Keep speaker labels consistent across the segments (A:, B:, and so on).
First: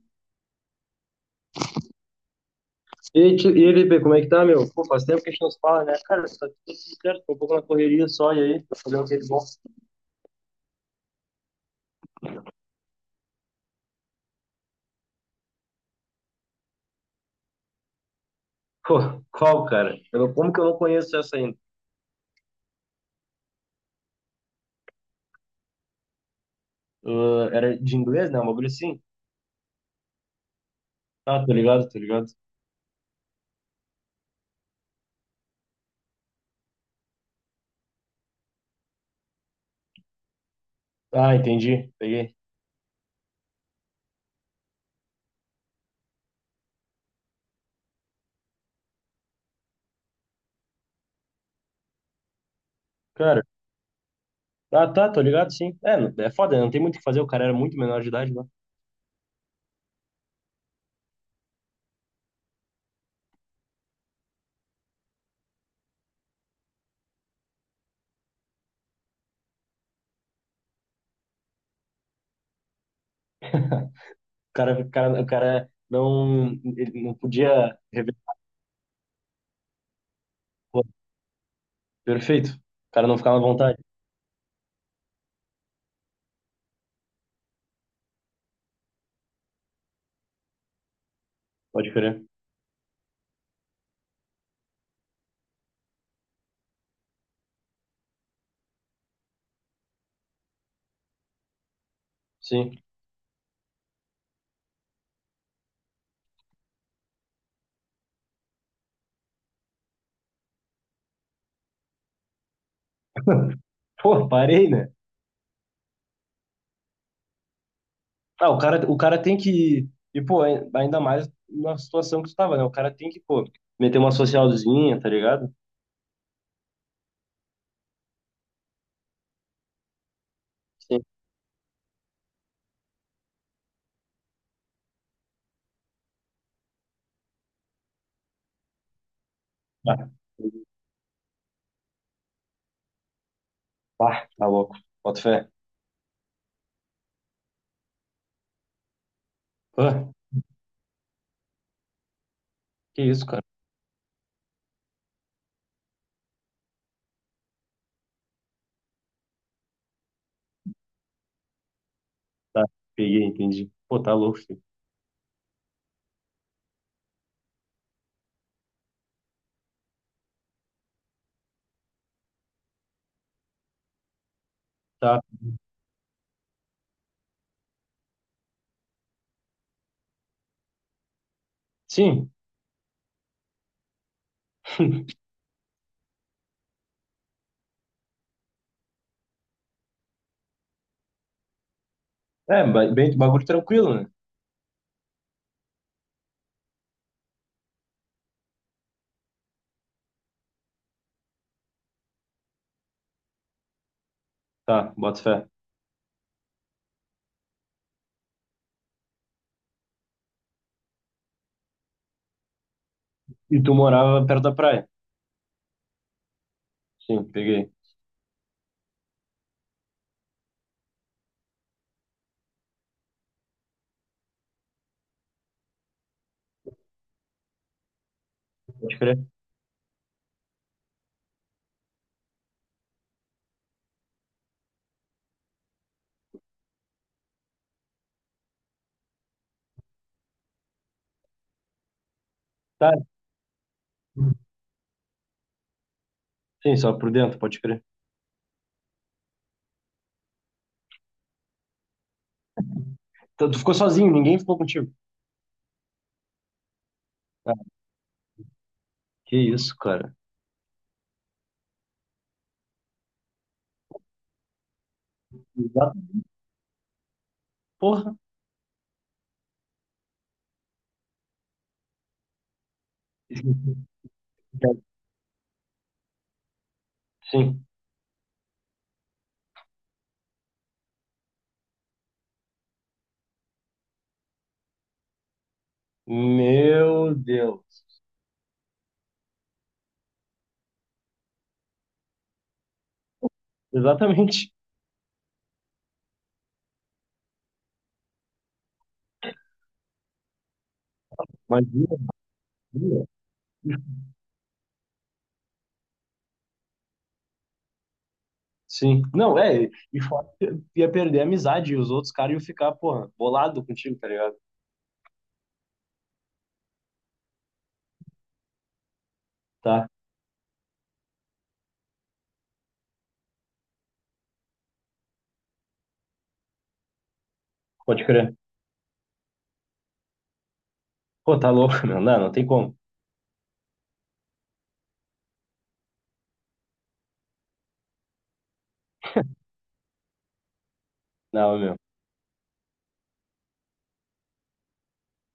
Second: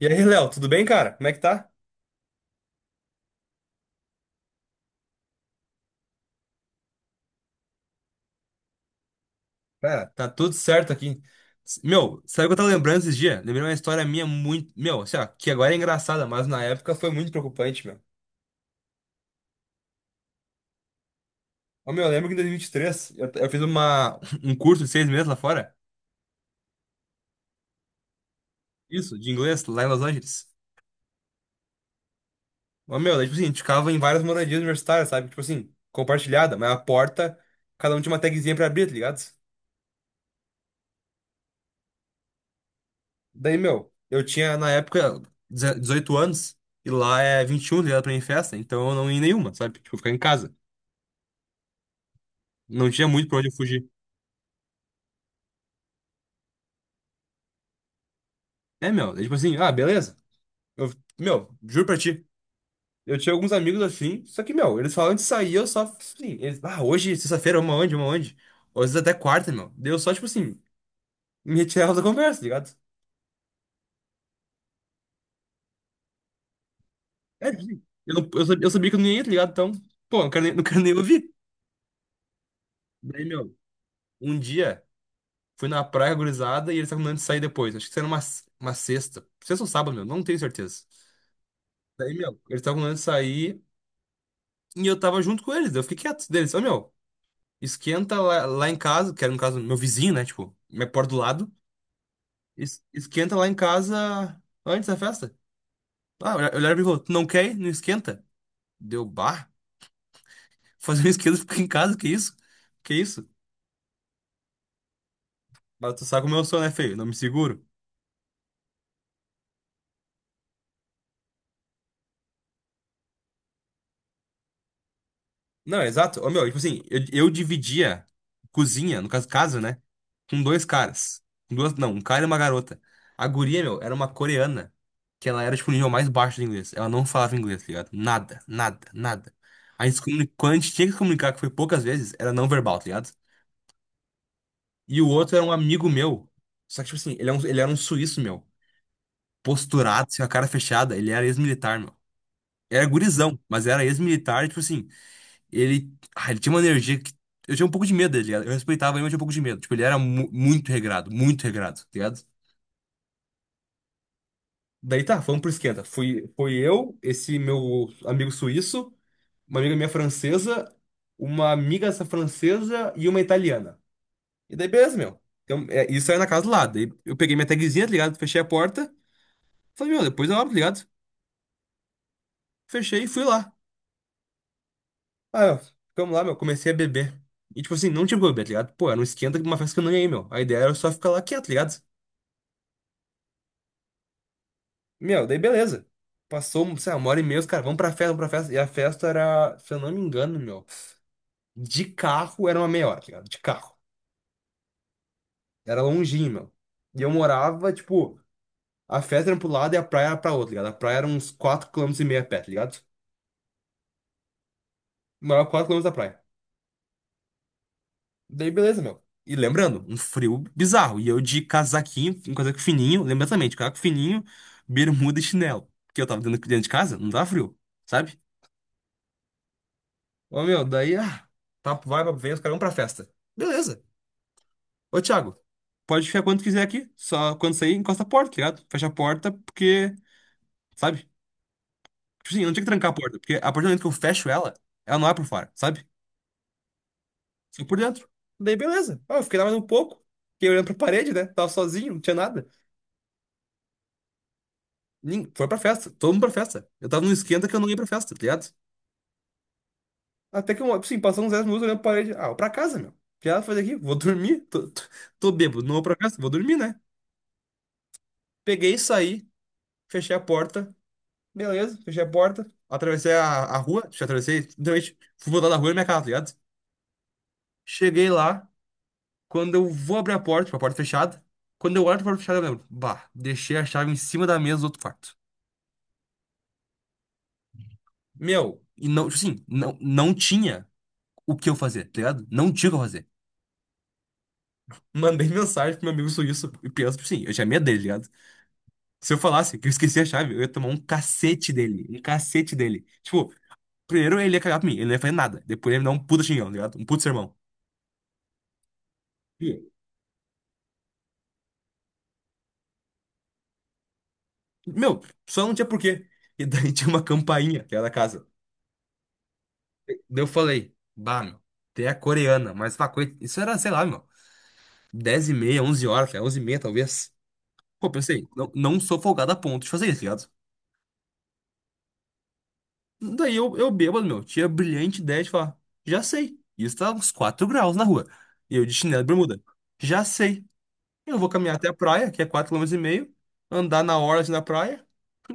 A: E aí, Léo, tudo bem, cara? Como é que tá?
B: E aí, Lipe, como é que tá, meu? Pô, faz tempo que a gente não se fala, né? Cara, tá tudo certo, tô um pouco na correria só, e aí? Tá fazendo o que de bom?
A: Cara, tá tudo certo aqui. Meu, sabe o que eu tava lembrando esses dias? Lembrei uma história minha muito. Meu, assim, ó, que agora é engraçada, mas na época foi muito preocupante, meu.
B: Pô, qual, cara? Eu, não- Como que eu não conheço essa ainda?
A: Ó, meu, eu lembro que em 2023 eu fiz um curso de 6 meses lá fora.
B: Ah, era de inglês, né? Um bagulho assim?
A: Isso, de inglês, lá em Los Angeles.
B: Ah, tô ligado, tô ligado.
A: Ó, meu, daí, tipo assim, a gente ficava em várias moradias universitárias, sabe? Tipo assim, compartilhada, mas a porta, cada um tinha uma tagzinha pra abrir, tá ligado?
B: Ah, entendi, peguei.
A: Daí, meu, eu tinha na época 18 anos e lá é 21, tá ligado pra ir em festa, então eu não ia em nenhuma, sabe? Tipo, ficar em casa. Não tinha muito pra
B: Cara,
A: onde eu fugir.
B: ah, tá, tô ligado, sim. É foda, né? Não tem muito o que fazer, o cara era muito menor de idade, né? O
A: É, meu, é tipo assim, ah, beleza. Eu, meu, juro pra ti. Eu tinha alguns amigos assim, só que, meu, eles falam de sair, eu só, assim, eles, ah, hoje, sexta-feira, uma onde, uma onde? Ou às vezes até quarta, meu. Daí eu só, tipo assim, me retirava da conversa, tá ligado?
B: cara não, ele não
A: É, tipo
B: podia
A: assim, eu,
B: revelar.
A: não- eu sabia que eu não ia, tá ligado? Então, pô, não quero nem, não quero
B: Pô,
A: nem ouvir.
B: perfeito. O cara não
A: Daí,
B: ficava à
A: meu,
B: vontade,
A: um dia. Fui na praia, gurizada, e eles estavam combinando de sair depois. Acho que era uma sexta. Sexta ou sábado, meu, não tenho certeza.
B: pode
A: Daí,
B: crer.
A: meu, eles estavam combinando de sair e eu tava junto com eles. Daí eu fiquei quieto deles. Ô, meu, esquenta lá, lá em casa, que era no caso meu vizinho, né? Tipo, minha porta do lado.
B: Sim.
A: Esquenta lá em casa antes da festa. Ah, eu olhava pra mim e falou: "Tu não quer ir? Não esquenta? Deu bar? Fazer um esquenta, fica em casa, que isso? Que isso?"
B: Pô, parei, né?
A: Mas tu sabe como eu sou, né, feio? Não me seguro.
B: Ah, o cara tem que. E, pô, ainda mais na situação que tu tava, né? O cara tem que, pô, meter uma socialzinha, tá ligado?
A: Não, exato. Ô, meu, tipo assim, eu dividia cozinha, no caso, casa, né? Com dois
B: Sim.
A: caras. Com duas, não, um cara e uma garota. A guria, meu, era uma coreana, que ela era, tipo, o nível mais baixo de inglês. Ela não falava inglês, tá ligado? Nada, nada, nada. A gente, se
B: Ah,
A: comuni- quando a gente tinha que se comunicar, que foi poucas vezes, era não verbal, tá ligado?
B: pá, tá louco.
A: E o
B: Bota
A: outro era
B: fé.
A: um amigo meu. Só que, tipo assim, ele era um suíço, meu. Posturado,
B: Ah,
A: assim, com a cara fechada. Ele era ex-militar, meu. Era
B: que isso,
A: gurizão,
B: cara.
A: mas era ex-militar, tipo assim. Ele tinha uma energia que. Eu tinha um pouco de medo dele, ligado? Eu respeitava ele, mas tinha um pouco de medo. Tipo, ele era muito regrado, tá ligado?
B: Tá, peguei, entendi. Pô, tá louco, filho.
A: Daí tá, vamos pro esquenta. Fui, foi eu, esse meu amigo suíço, uma amiga minha francesa, uma amiga essa francesa e uma italiana. E daí, beleza, meu.
B: Tá.
A: Então, é, isso aí é na casa do lado. Daí eu peguei minha tagzinha, tá ligado? Fechei a porta. Falei, meu, depois eu abro, tá ligado?
B: Sim.
A: Fechei e fui lá. Ah, meu, ficamos lá, meu. Comecei a beber. E, tipo assim, não tinha como beber, tá ligado? Pô, era um esquenta de uma festa que eu não ia ir, meu. A ideia era só ficar lá quieto, tá ligado?
B: É, bem, bagulho tranquilo, né?
A: Meu, daí beleza. Passou, sei lá, uma hora e meia, os caras, vamos pra festa, vamos pra festa. E a festa era, se eu não me engano, meu, de carro era uma meia hora, tá ligado? De carro.
B: Tá, bota fé.
A: Era longinho, meu. E eu morava, tipo, a festa era pro lado e a praia era pra outro, tá ligado? A praia era uns 4 quilômetros e meio a pé, tá ligado?
B: E tu morava perto da praia?
A: Morava 4 quilômetros da praia.
B: Sim, peguei.
A: Daí beleza, meu. E lembrando, um frio bizarro. E eu de casaquinho, um casaco fininho, lembra também, de casaco fininho, bermuda e chinelo. Porque eu tava dentro, dentro de casa, não tava frio, sabe?
B: Pode crer.
A: Ô, meu, daí, ah, tá, vai, vem os caras vão pra festa. Beleza. Ô, Thiago, pode ficar quando quiser aqui. Só quando sair, encosta a porta, tá ligado? Fecha a porta, porque, sabe? Tipo assim, eu não tinha que trancar
B: Tá.
A: a porta, porque a partir do momento que eu fecho ela, ela não é por fora, sabe?
B: Sim, só por dentro, pode
A: Só por
B: crer.
A: dentro. Daí, beleza. Ah, eu fiquei lá mais um pouco, fiquei olhando pra parede, né? Tava sozinho, não tinha nada.
B: Então, tu ficou sozinho, ninguém ficou contigo.
A: Foi pra festa, todo mundo pra festa. Eu tava num esquenta
B: Ah,
A: que eu não ia pra festa, tá ligado?
B: que isso, cara.
A: Até que, eu, tipo assim, passou uns 10 minutos olhando pra parede. Ah, vou pra casa, meu. O que ela faz aqui? Vou dormir. Tô bêbado, não vou pra
B: Exato.
A: casa, vou dormir, né?
B: Porra.
A: Peguei e saí. Fechei a porta. Beleza, fechei a porta. Atravessei a rua. Deixa eu atravessei. Literalmente, fui voltar da rua e minha casa, tá ligado?
B: Sim.
A: Cheguei lá. Quando eu vou abrir a porta, tipo, a porta fechada. Quando eu olho pra porta fechada, eu lembro. Bah, deixei a chave em cima da mesa do outro quarto.
B: Meu Deus.
A: Meu, e não, tipo assim, não tinha o que eu fazer, tá ligado? Não tinha o que eu fazer.
B: Exatamente.
A: Mandei mensagem pro meu amigo suíço e penso, tipo assim, eu tinha medo dele, tá ligado? Se eu falasse que eu esqueci a chave, eu ia tomar um cacete dele.
B: Imagina.
A: Um cacete dele.
B: Imagina.
A: Tipo, primeiro ele ia cagar pra mim, ele não ia fazer nada. Depois ele ia me dar um puta xingão, tá ligado? Um puta sermão.
B: Sim. Não, é. E
A: E,
B: e fora que ia perder a amizade e os outros caras iam ficar, porra, bolado contigo, tá ligado?
A: meu, só não tinha porquê. E daí tinha uma campainha que era da casa.
B: Tá,
A: Daí eu falei, bah, meu, tem a coreana, mas pá, isso era, sei lá, meu, 10 e meia, 11 horas, cara, 11h30 talvez. Pô,
B: pode
A: pensei,
B: crer.
A: não, não sou folgado a ponto de fazer isso, tá ligado?
B: Pô, tá louco, meu. Não, não tem como.
A: Daí eu bêbado, meu, tinha a brilhante ideia de falar, já sei, isso tá uns 4 graus na rua. E eu de chinelo e bermuda, já sei, eu vou caminhar
B: Não,
A: até a
B: meu.
A: praia, que é quatro km e meio, andar na hora assim na praia,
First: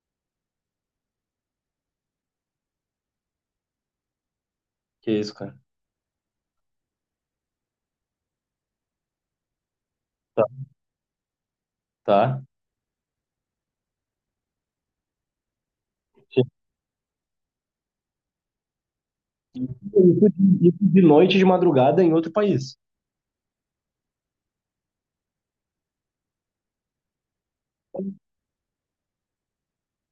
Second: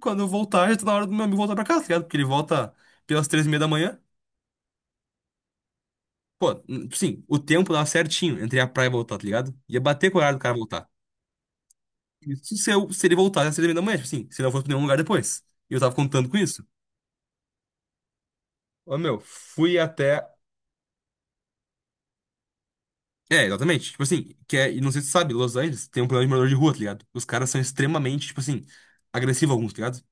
A: quando eu voltar, já tá na hora do meu amigo voltar pra casa, tá ligado? Porque ele volta pelas 3h30 da manhã.
B: Que isso, cara.
A: Pô, sim, o tempo dava certinho entre a praia e voltar, tá ligado? Ia bater com o horário do
B: Tá.
A: cara voltar.
B: Tá.
A: Isso se, eu, se ele voltasse às 6 da manhã, tipo assim, se não fosse pra nenhum lugar depois. E eu tava contando com
B: Isso
A: isso. Ô, meu, fui até.
B: isso de noite, de madrugada, em outro país.
A: É, exatamente. Tipo assim, que é, e não sei se tu sabe, Los Angeles tem um problema de morador de rua, tá ligado? Os caras são extremamente, tipo assim, agressivos alguns, tá ligado?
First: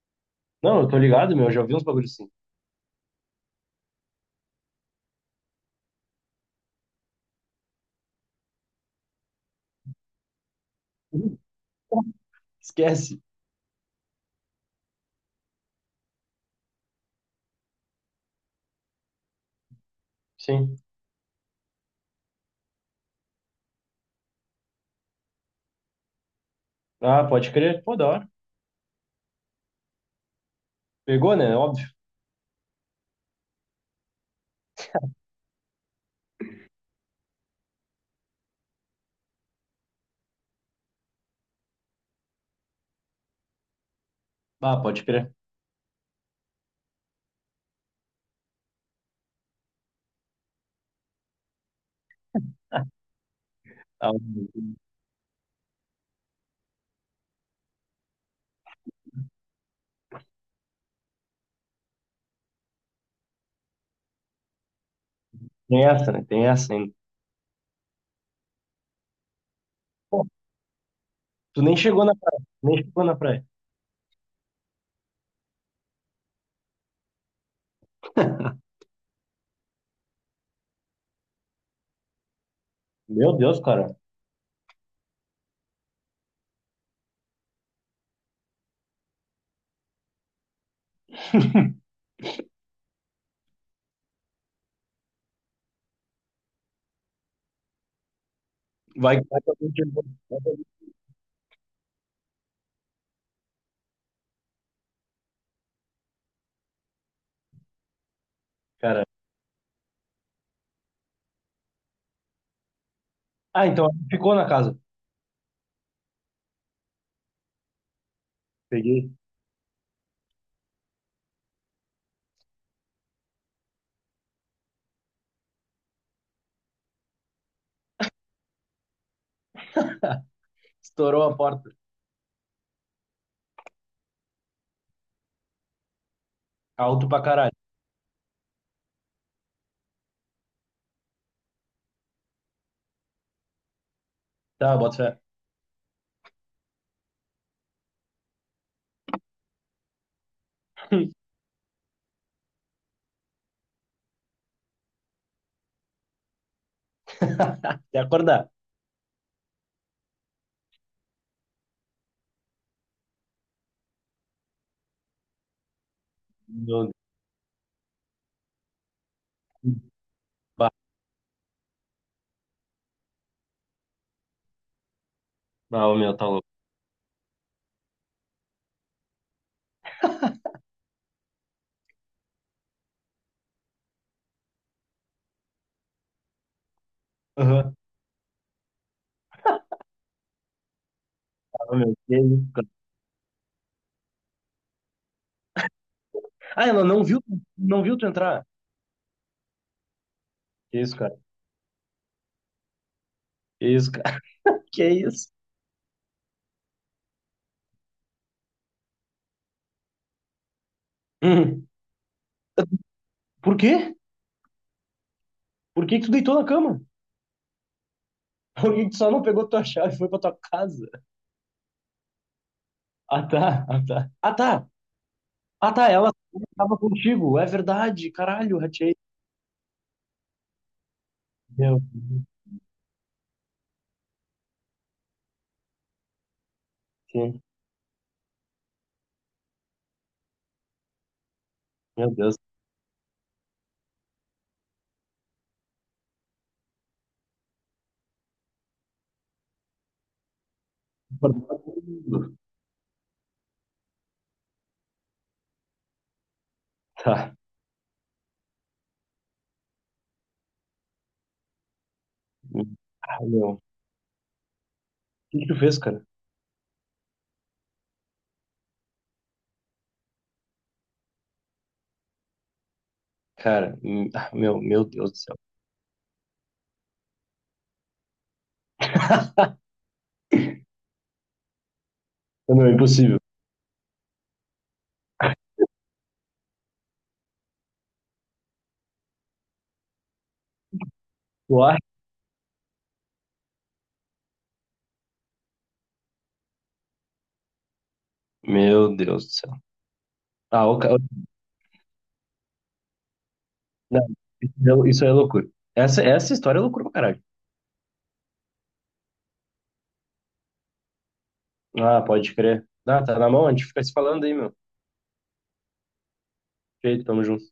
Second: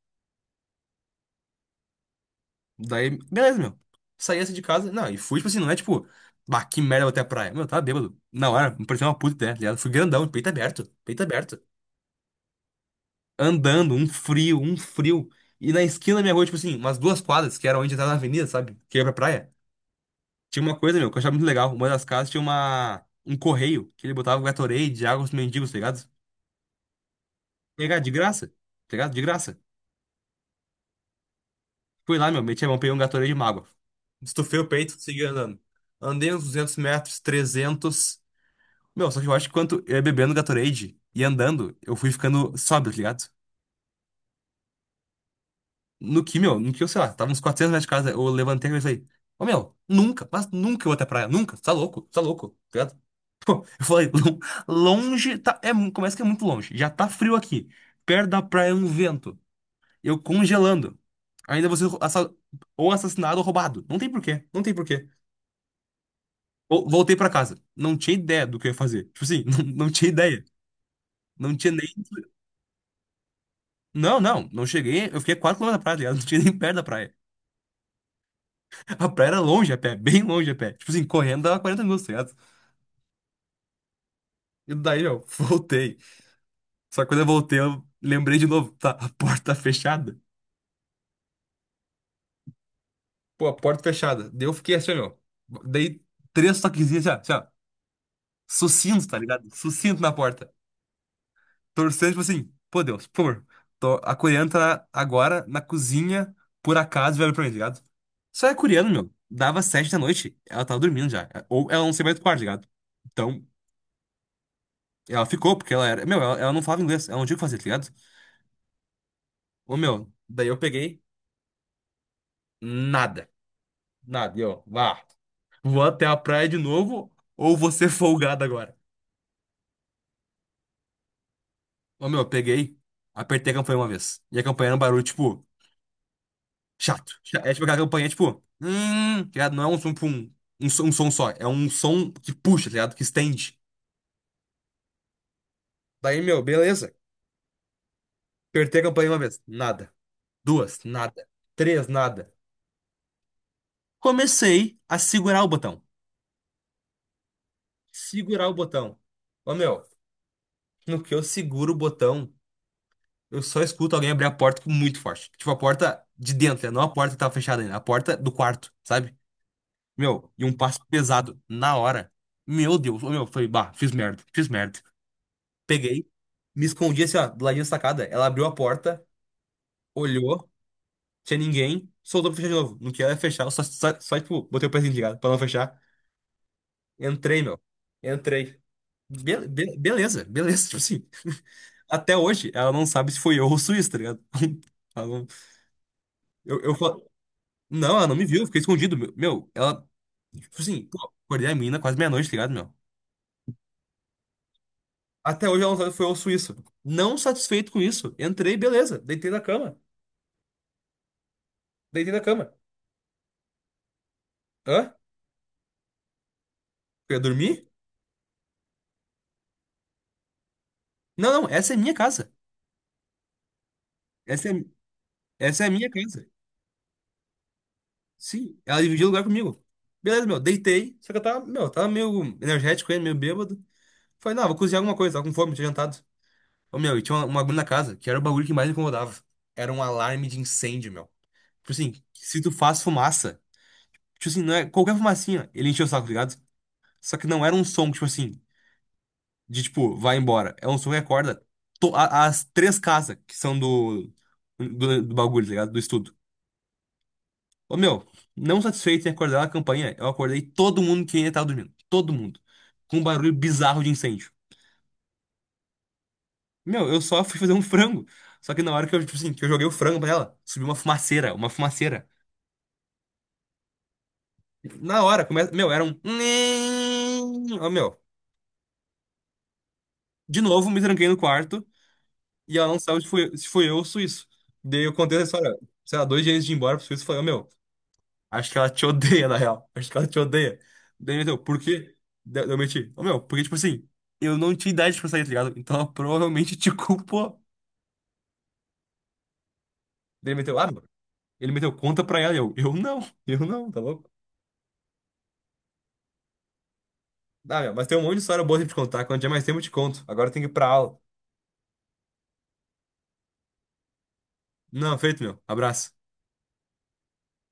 B: Não, eu tô ligado, meu. Eu já vi uns bagulhos assim.
A: Daí, beleza, meu. Saí assim de casa, não, e fui, tipo assim, não é tipo, bah, que merda, vou até a praia. Meu, eu tava bêbado. Na hora, me parecia uma puta ideia, tá ligado? Fui grandão, peito aberto, peito aberto.
B: Esquece.
A: Andando, um frio, um frio. E na esquina da minha rua, tipo assim, umas 2 quadras, que era onde entrava na avenida, sabe? Que ia pra praia. Tinha uma
B: Sim.
A: coisa, meu, que eu achava muito legal. Uma das casas tinha um correio, que ele botava Gatorade, água pros mendigos, tá ligado?
B: Ah, pode crer. Pô,
A: Pegar
B: da
A: de
B: hora.
A: graça, tá ligado? De graça.
B: Pegou, né? Óbvio.
A: Fui lá, meu, meti a mão, peguei um Gatorade de mágoa. Estufei o peito, segui andando. Andei uns 200 metros, 300. Meu, só que eu acho que quanto eu ia bebendo Gatorade e andando, eu fui ficando sóbrio, tá ligado?
B: Ah, pode crer.
A: No que, meu, no que eu, sei lá, tava uns 400 metros de casa, eu levantei e falei, ô meu, nunca, mas nunca eu vou até a praia, nunca, tá louco, tá louco, tá ligado? Pô, eu falei,
B: Ah,
A: Longe, tá, é, começa que é muito longe, já tá frio aqui, perto da praia é um vento, eu congelando, ainda você ou assassinado ou roubado, não tem porquê, não tem porquê."
B: tem essa, né? Tem essa ainda.
A: Voltei pra casa, não tinha ideia do que eu ia fazer, tipo assim, não, não tinha ideia, não
B: Tu
A: tinha
B: nem
A: nem.
B: chegou na praia. Nem chegou na praia.
A: Não, não, não cheguei, eu fiquei quatro km da praia, tá ligado? Não tinha nem perto da praia. A praia era longe a pé, bem longe a pé. Tipo assim, correndo dava 40 minutos, tá ligado?
B: Meu Deus, cara.
A: E daí, ó, voltei. Só que quando eu voltei, eu lembrei de novo, tá, a porta tá fechada. Pô, a porta fechada. Daí eu fiquei assim, ó. Meu. Dei três toquezinhos, assim, ó. Assim, ó. Sucinto,
B: Vai,
A: tá
B: vai
A: ligado?
B: que alguém
A: Sucinto
B: chegou.
A: na
B: Vai que
A: porta.
B: alguém-
A: Torcendo, tipo assim, pô, Deus, por favor. Tô, a coreana tá agora na cozinha, por acaso, velho pra mim, tá ligado? Só é coreano,
B: Cara.
A: meu. Dava 7 da noite, ela tava dormindo já. Ou ela não sei mais do quarto, tá ligado? Então,
B: Ah, então ficou na casa.
A: ela ficou, porque ela era. Meu, ela não falava inglês, ela não tinha o que fazer, tá ligado?
B: Peguei.
A: Ô, meu, daí eu peguei nada. Nada. E eu, vá, vou até a praia de novo, ou vou ser folgado agora.
B: Estourou a porta.
A: Ô, meu, eu peguei, apertei a campanha uma vez. E a campanha era um barulho, tipo,
B: Alto
A: chato.
B: pra caralho.
A: É tipo aquela campanha, tipo, tá ligado? Não é um som, tipo, um som só. É um som que puxa, tá ligado? Que estende.
B: Tá, bota fé.
A: Daí, meu, beleza. Apertei a campanha uma vez. Nada. Duas, nada. Três, nada. Comecei a segurar o botão,
B: Até
A: segurar
B: acordar.
A: o botão. Ô, meu, no que eu seguro o botão, eu só escuto alguém abrir a porta com muito forte. Tipo, a porta de dentro, né? Não a
B: Meu
A: porta que tava fechada ainda, a porta do quarto, sabe?
B: Deus.
A: Meu, e um
B: Bah,
A: passo pesado na hora. Meu Deus, ô, meu, foi, bah, fiz merda, fiz merda.
B: ah, o
A: Peguei,
B: meu, tá louco.
A: me escondi assim, ó, do ladinho da sacada. Ela abriu a porta, olhou, tinha ninguém, soltou pra fechar de novo. No que ela ia fechar, eu só, tipo, botei o pezinho de gato pra não fechar. Entrei, meu,
B: Aham.
A: entrei. Beleza, beleza, tipo assim.
B: Ah, ô, meu, que
A: Até hoje,
B: isso, cara.
A: ela não sabe se foi eu ou o Suíço, tá ligado? Ela não- Eu,
B: Ah,
A: eu
B: ela
A: falo.
B: não viu, não
A: Não,
B: viu tu
A: ela não me viu, eu
B: entrar.
A: fiquei escondido. Meu, ela. Tipo
B: Que
A: assim,
B: isso,
A: pô,
B: cara.
A: acordei a mina quase meia-noite, tá ligado, meu?
B: Que isso, cara. Que isso?
A: Até hoje ela não sabe se foi eu ou o Suíço. Não satisfeito com isso, entrei, beleza. Deitei na cama.
B: Hum.
A: Deitei na cama.
B: Por quê?
A: Hã?
B: Por que que tu deitou na cama?
A: Eu ia dormir?
B: Por que que tu só não pegou tua chave e foi pra tua casa?
A: Não, não, essa é minha casa.
B: Ah, tá. Ah, tá. Ah,
A: Essa
B: tá.
A: é, essa é a
B: Ah,
A: minha
B: tá, ela
A: casa.
B: estava contigo. É verdade,
A: Sim,
B: caralho,
A: ela
B: ratei.
A: dividiu lugar comigo. Beleza, meu, deitei. Só que eu tava, meu, eu
B: Meu,
A: tava meio energético ainda, meio bêbado. Falei, não, vou cozinhar alguma coisa, tava com fome, tinha jantado. Ô, meu, e tinha um
B: sim,
A: bagulho na casa, que era o bagulho que mais me incomodava. Era um alarme de incêndio, meu. Tipo assim,
B: meu Deus.
A: se tu faz fumaça, tipo assim, não é qualquer fumacinha, ele encheu o saco, tá ligado? Só que não era um som, tipo assim, de tipo, vai embora. É um som que acorda as três casas que são do bagulho, tá ligado? Do estudo.
B: Tá.
A: Ô, meu, não satisfeito em acordar na campanha, eu acordei todo mundo que ainda tava dormindo. Todo mundo. Com um
B: Ah,
A: barulho
B: meu. O
A: bizarro de incêndio.
B: que que tu fez, cara?
A: Meu, eu só fui fazer um frango. Só que na hora que eu, tipo assim, que eu joguei o frango pra ela, subiu uma fumaceira, uma fumaceira.
B: Cara, ah, meu
A: Na
B: Deus do
A: hora,
B: céu.
A: começa. Meu, era um. Ó, meu. De novo, me tranquei no quarto e
B: Meu,
A: ela
B: é
A: não sabe se
B: impossível.
A: foi, se foi eu ou o Suíço. Daí eu contei essa história, sei lá, dois dias antes de ir embora pro Suíço, eu falei, ô, meu, acho que ela te odeia, na real. Acho que ela te odeia. Daí ele meteu, por
B: Tu acha?
A: quê? Daí eu meti, ô, meu, porque, tipo assim, eu não tinha idade pra sair, tá ligado? Então ela provavelmente te culpou.
B: Meu Deus do céu.
A: Daí ele meteu,
B: Ah,
A: ah,
B: o
A: meu.
B: ca-
A: Ele meteu, conta pra ela. E eu não, tá
B: Não,
A: louco?
B: isso é loucura. Essa história é loucura pra caralho.
A: Dá, meu, mas tem um monte de história boa pra te contar. Quando tiver mais tempo, eu te conto. Agora eu tenho que ir pra aula.
B: Ah, pode crer. Ah, tá na mão, a gente fica se falando aí, meu.
A: Não, feito, meu. Abraço.
B: Feito, tamo junto.